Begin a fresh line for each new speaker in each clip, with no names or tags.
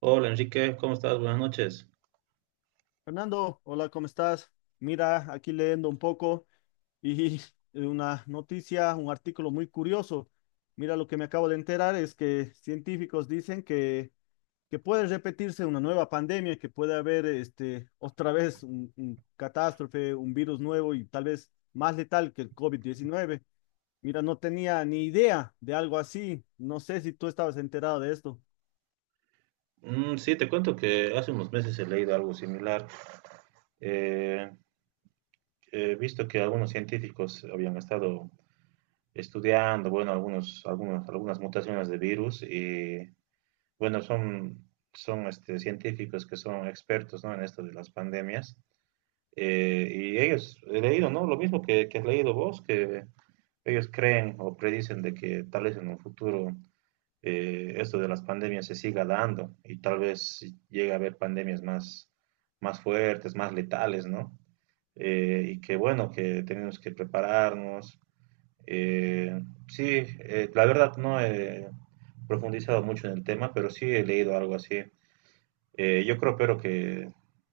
Hola Enrique, ¿cómo estás? Buenas noches.
Fernando, hola, ¿cómo estás? Mira, aquí leyendo un poco y una noticia, un artículo muy curioso. Mira, lo que me acabo de enterar es que científicos dicen que puede repetirse una nueva pandemia, que puede haber este, otra vez un catástrofe, un virus nuevo y tal vez más letal que el COVID-19. Mira, no tenía ni idea de algo así. No sé si tú estabas enterado de esto.
Mm, sí, te cuento que hace unos meses he leído algo similar. Eh, He visto que algunos científicos habían estado estudiando, bueno, algunas mutaciones de virus y, bueno, son, son este, científicos que son expertos, ¿no?, en esto de las pandemias. Y ellos, he leído, ¿no?, lo mismo que has leído vos, que ellos creen o predicen de que tal vez en un futuro esto de las pandemias se siga dando y tal vez llegue a haber pandemias más fuertes, más letales, ¿no? Y que bueno, que tenemos que prepararnos. Eh, sí, la verdad no he profundizado mucho en el tema, pero sí he leído algo así. Yo creo, pero que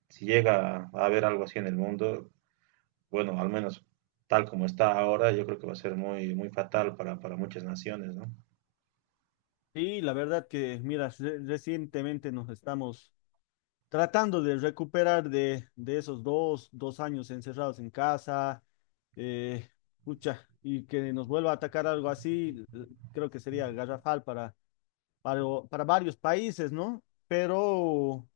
si llega a haber algo así en el mundo, bueno, al menos tal como está ahora, yo creo que va a ser muy, muy fatal para muchas naciones, ¿no?
Sí, la verdad que, mira, recientemente nos estamos tratando de recuperar de esos dos años encerrados en casa, eh, pucha, y que nos vuelva a atacar algo así, creo que sería garrafal para, para varios países, ¿no? Pero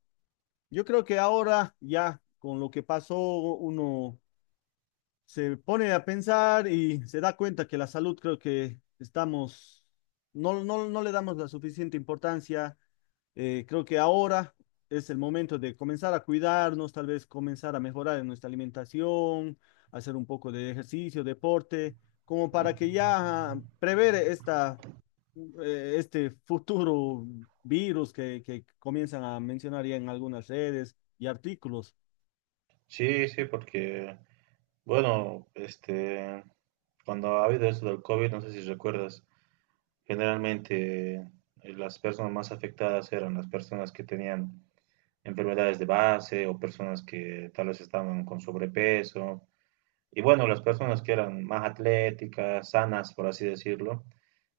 yo creo que ahora ya con lo que pasó, uno se pone a pensar y se da cuenta que la salud creo que estamos, no, no, no le damos la suficiente importancia creo que ahora es el momento de comenzar a cuidarnos, tal vez comenzar a mejorar en nuestra alimentación, hacer un poco de ejercicio, deporte, como para que ya prever esta, este futuro virus que comienzan a mencionar ya en algunas redes y artículos.
Sí, sí, porque bueno, este, cuando ha habido esto del COVID, no sé si recuerdas, generalmente las personas más afectadas eran las personas que tenían enfermedades de base o personas que tal vez estaban con sobrepeso. Y bueno, las personas que eran más atléticas, sanas, por así decirlo,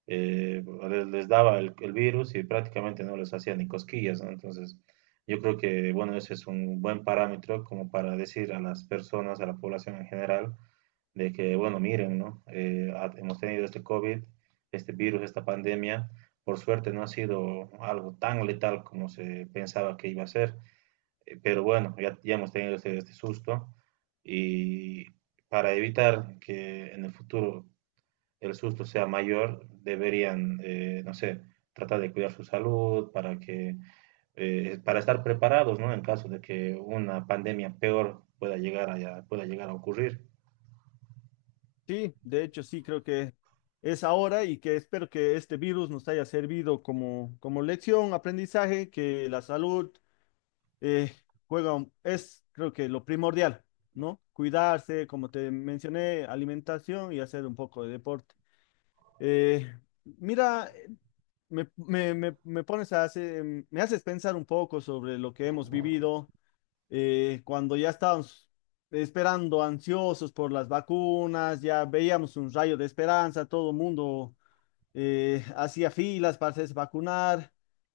eh, les daba el virus y prácticamente no les hacía ni cosquillas, ¿no? Entonces, yo creo que, bueno, ese es un buen parámetro como para decir a las personas, a la población en general, de que, bueno, miren, ¿no? Hemos tenido este COVID, este virus, esta pandemia. Por suerte no ha sido algo tan letal como se pensaba que iba a ser, pero bueno, ya hemos tenido este susto y para evitar que en el futuro el susto sea mayor, deberían, no sé, tratar de cuidar su salud para que, para estar preparados, ¿no? En caso de que una pandemia peor pueda llegar pueda llegar a ocurrir.
Sí, de hecho sí, creo que es ahora y que espero que este virus nos haya servido como, como lección, aprendizaje, que la salud eh, juega, es creo que lo primordial, ¿no? Cuidarse, como te mencioné, alimentación y hacer un poco de deporte. Eh, mira, me pones a hacer, me haces pensar un poco sobre lo que hemos vivido cuando ya estábamos esperando ansiosos por las vacunas, ya veíamos un rayo de esperanza, todo el mundo hacía filas para hacerse vacunar,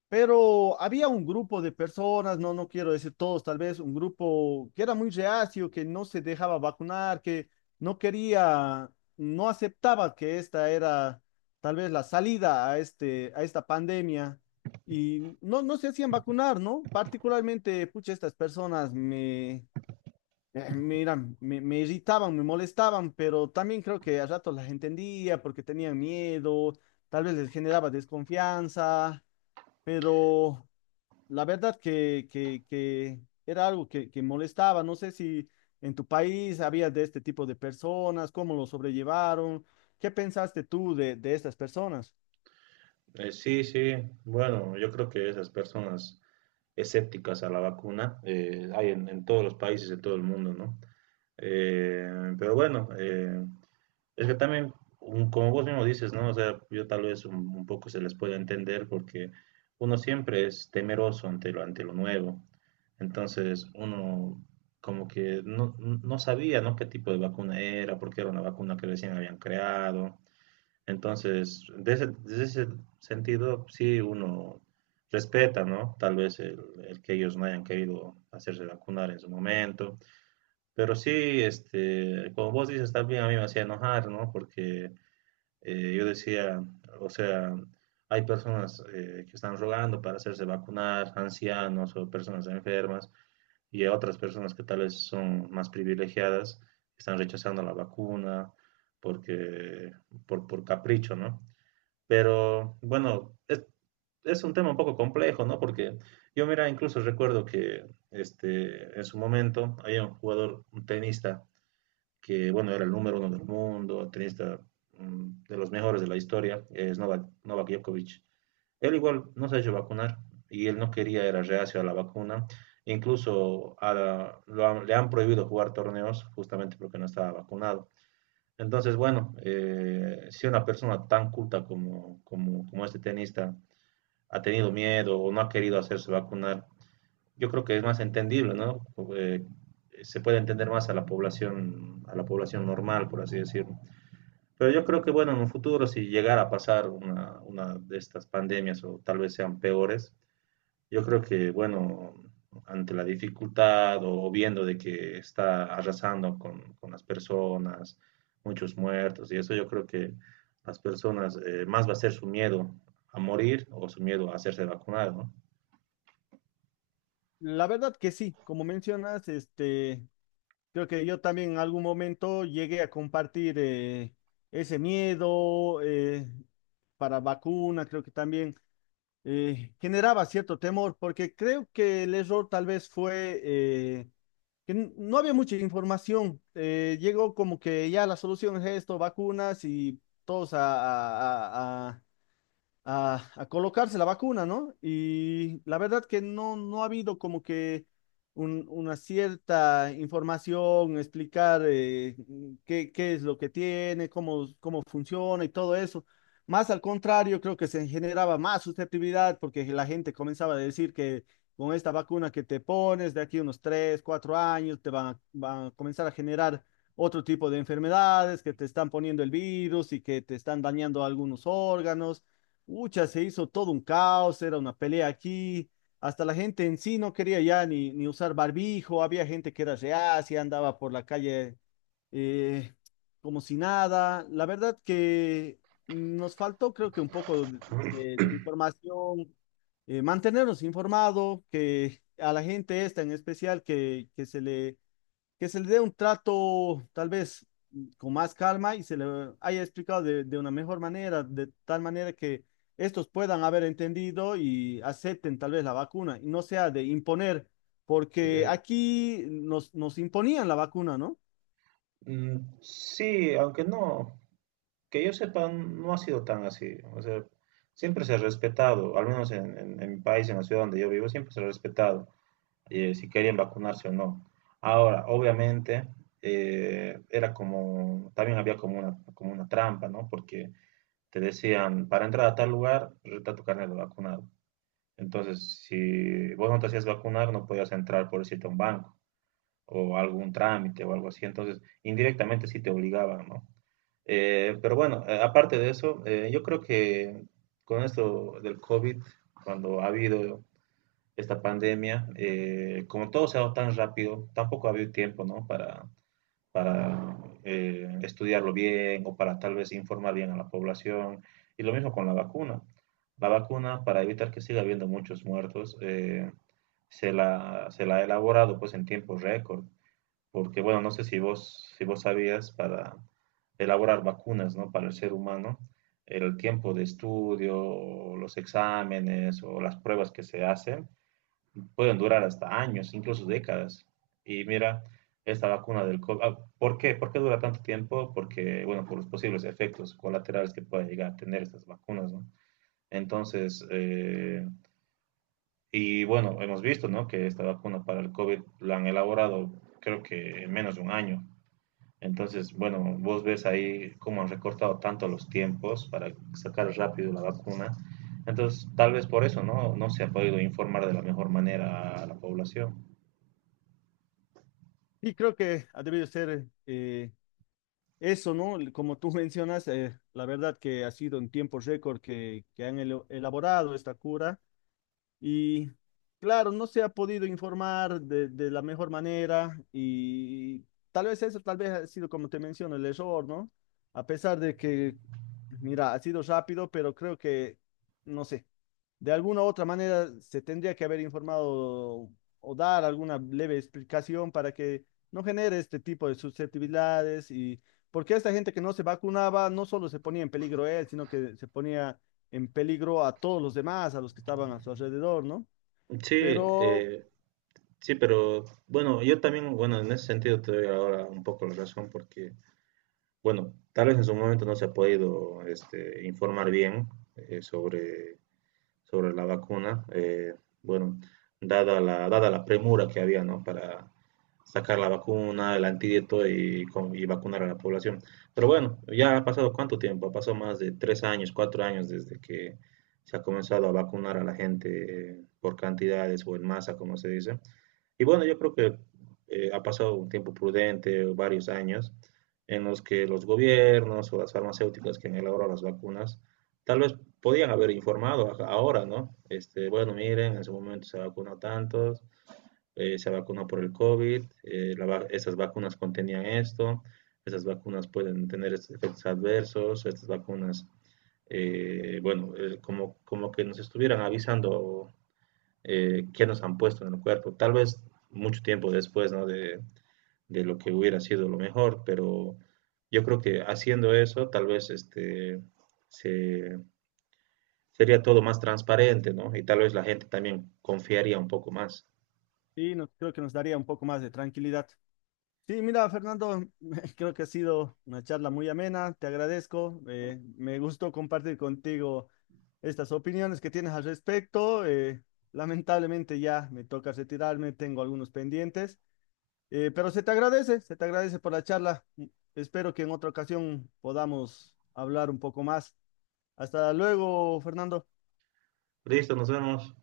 pero había un grupo de personas, no, no quiero decir todos, tal vez un grupo que era muy reacio, que no se dejaba vacunar, que no quería, no aceptaba que esta era tal vez la salida a este, a esta pandemia. Y no, no se hacían vacunar, ¿no? Particularmente, pucha, estas personas mira, me irritaban, me molestaban, pero también creo que a ratos las entendía porque tenían miedo, tal vez les generaba desconfianza, pero la verdad que era algo que molestaba. No sé si en tu país había de este tipo de personas, cómo lo sobrellevaron, qué pensaste tú de estas personas.
Sí, sí. Bueno, yo creo que esas personas escépticas a la vacuna, hay en todos los países de todo el mundo, ¿no? Pero bueno, es que también, como vos mismo dices, ¿no? O sea, yo tal vez un poco se les puede entender porque uno siempre es temeroso ante ante lo nuevo. Entonces, uno como que no sabía, ¿no?, qué tipo de vacuna era, porque era una vacuna que recién habían creado. Entonces, de ese sentido, sí uno respeta, ¿no? Tal vez el que ellos no hayan querido hacerse vacunar en su momento. Pero sí, este, como vos dices, también a mí me hacía enojar, ¿no? Porque, yo decía, o sea, hay personas, que están rogando para hacerse vacunar, ancianos o personas enfermas, y a otras personas que tal vez son más privilegiadas, están rechazando la vacuna porque, por capricho, ¿no? Pero bueno, es un tema un poco complejo, ¿no? Porque yo, mira, incluso recuerdo que este, en su momento había un jugador, un tenista, que bueno, era el número uno del mundo, tenista, mm, de los mejores de la historia, es Novak Djokovic. Él igual no se ha hecho vacunar y él no quería, era reacio a la vacuna. Incluso a la- lo han- le han prohibido jugar torneos justamente porque no estaba vacunado. Entonces, bueno, si una persona tan culta como este tenista ha tenido miedo o no ha querido hacerse vacunar, yo creo que es más entendible, ¿no? Eh, se puede entender más a la población normal, por así decirlo. Pero yo creo que, bueno, en un futuro, si llegara a pasar una de estas pandemias o tal vez sean peores, yo creo que, bueno, ante la dificultad o viendo de que está arrasando con las personas, muchos muertos y eso, yo creo que las personas, más va a ser su miedo a morir o su miedo a hacerse vacunar, ¿no?
La verdad que sí, como mencionas, este. Creo que yo también en algún momento llegué a compartir ese miedo para vacuna, creo que también generaba cierto temor, porque creo que el error tal vez fue que no había mucha información. Llegó como que ya la solución es esto, vacunas y todos a, a colocarse la vacuna, ¿no? Y la verdad que no, no ha habido como que una cierta información, explicar qué, qué es lo que tiene, cómo, cómo funciona y todo eso. Más al contrario, creo que se generaba más susceptibilidad porque la gente comenzaba a decir que con esta vacuna que te pones de aquí unos 3 4 años te van a, van a comenzar a generar otro tipo de enfermedades, que te están poniendo el virus y que te están dañando algunos órganos. Ucha, se hizo todo un caos, era una pelea aquí, hasta la gente en sí no quería ya ni, ni usar barbijo, había gente que era reacia, andaba por la calle eh, como si nada. La verdad que nos faltó creo que un poco de, de información, mantenernos informados, que a la gente esta en especial que se le dé un trato tal vez con más calma y se le haya explicado de una mejor manera, de tal manera que estos puedan haber entendido y acepten tal vez la vacuna y no sea de imponer, porque
Eh,
aquí nos, nos imponían la vacuna, ¿no?
sí, aunque no, que yo sepa, no ha sido tan así. O sea, siempre se ha respetado, al menos en mi país, en la ciudad donde yo vivo, siempre se ha respetado, si querían vacunarse o no. Ahora, obviamente, era como, también había como una trampa, ¿no? Porque te decían, para entrar a tal lugar, reta tu carnet de vacunado. Entonces, si vos no te hacías vacunar, no podías entrar, por decirte, a un banco o algún trámite o algo así. Entonces, indirectamente sí te obligaban, ¿no? Pero bueno, aparte de eso, yo creo que con esto del COVID, cuando ha habido esta pandemia, como todo se ha dado tan rápido, tampoco ha habido tiempo, ¿no? Para, estudiarlo bien o para tal vez informar bien a la población. Y lo mismo con la vacuna. La vacuna, para evitar que siga habiendo muchos muertos, se la ha elaborado pues en tiempo récord. Porque, bueno, no sé si vos sabías, para elaborar vacunas, ¿no?, para el ser humano, el tiempo de estudio, los exámenes o las pruebas que se hacen, pueden durar hasta años, incluso décadas. Y mira, esta vacuna del COVID, ah, ¿por qué? ¿Por qué dura tanto tiempo? Porque, bueno, por los posibles efectos colaterales que pueden llegar a tener estas vacunas, ¿no? Entonces, y bueno, hemos visto, ¿no?, que esta vacuna para el COVID la han elaborado creo que en menos de un año. Entonces, bueno, vos ves ahí cómo han recortado tanto los tiempos para sacar rápido la vacuna. Entonces, tal vez por eso, ¿no?, no se ha podido informar de la mejor manera a la población.
Y creo que ha debido ser eso, ¿no? Como tú mencionas, la verdad que ha sido en tiempo récord que han elaborado esta cura. Y claro, no se ha podido informar de la mejor manera y tal vez eso, tal vez ha sido como te menciono, el error, ¿no? A pesar de que, mira, ha sido rápido, pero creo que, no sé, de alguna u otra manera se tendría que haber informado o dar alguna leve explicación para que no genere este tipo de susceptibilidades y porque esta gente que no se vacunaba no solo se ponía en peligro él, sino que se ponía en peligro a todos los demás, a los que estaban a su alrededor, ¿no?
Sí,
Pero
eh, sí, pero bueno, yo también, bueno, en ese sentido te doy ahora un poco la razón porque, bueno, tal vez en su momento no se ha podido este, informar bien, eh, sobre sobre la vacuna, bueno, dada la premura que había, ¿no?, para sacar la vacuna, el antídoto y vacunar a la población. Pero bueno, ya ha pasado cuánto tiempo, ha pasado más de 3 años, 4 años desde que se ha comenzado a vacunar a la gente, por cantidades o en masa, como se dice. Y bueno, yo creo que, ha pasado un tiempo prudente, varios años, en los que los gobiernos o las farmacéuticas que han elaborado las vacunas, tal vez podían haber informado ahora, ¿no? Este, bueno, miren, en su momento se vacunó tantos, se vacunó por el COVID, estas vacunas contenían esto, estas vacunas pueden tener estos efectos adversos, estas vacunas, bueno, como que nos estuvieran avisando, que nos han puesto en el cuerpo. Tal vez mucho tiempo después, ¿no?, de lo que hubiera sido lo mejor, pero yo creo que haciendo eso, tal vez este, se, sería todo más transparente, ¿no? Y tal vez la gente también confiaría un poco más.
sí, creo que nos daría un poco más de tranquilidad. Sí, mira, Fernando, creo que ha sido una charla muy amena, te agradezco, me gustó compartir contigo estas opiniones que tienes al respecto. Lamentablemente ya me toca retirarme, tengo algunos pendientes, pero se te agradece por la charla. Mm, espero que en otra ocasión podamos hablar un poco más. Hasta luego, Fernando.
Listo, nos vemos.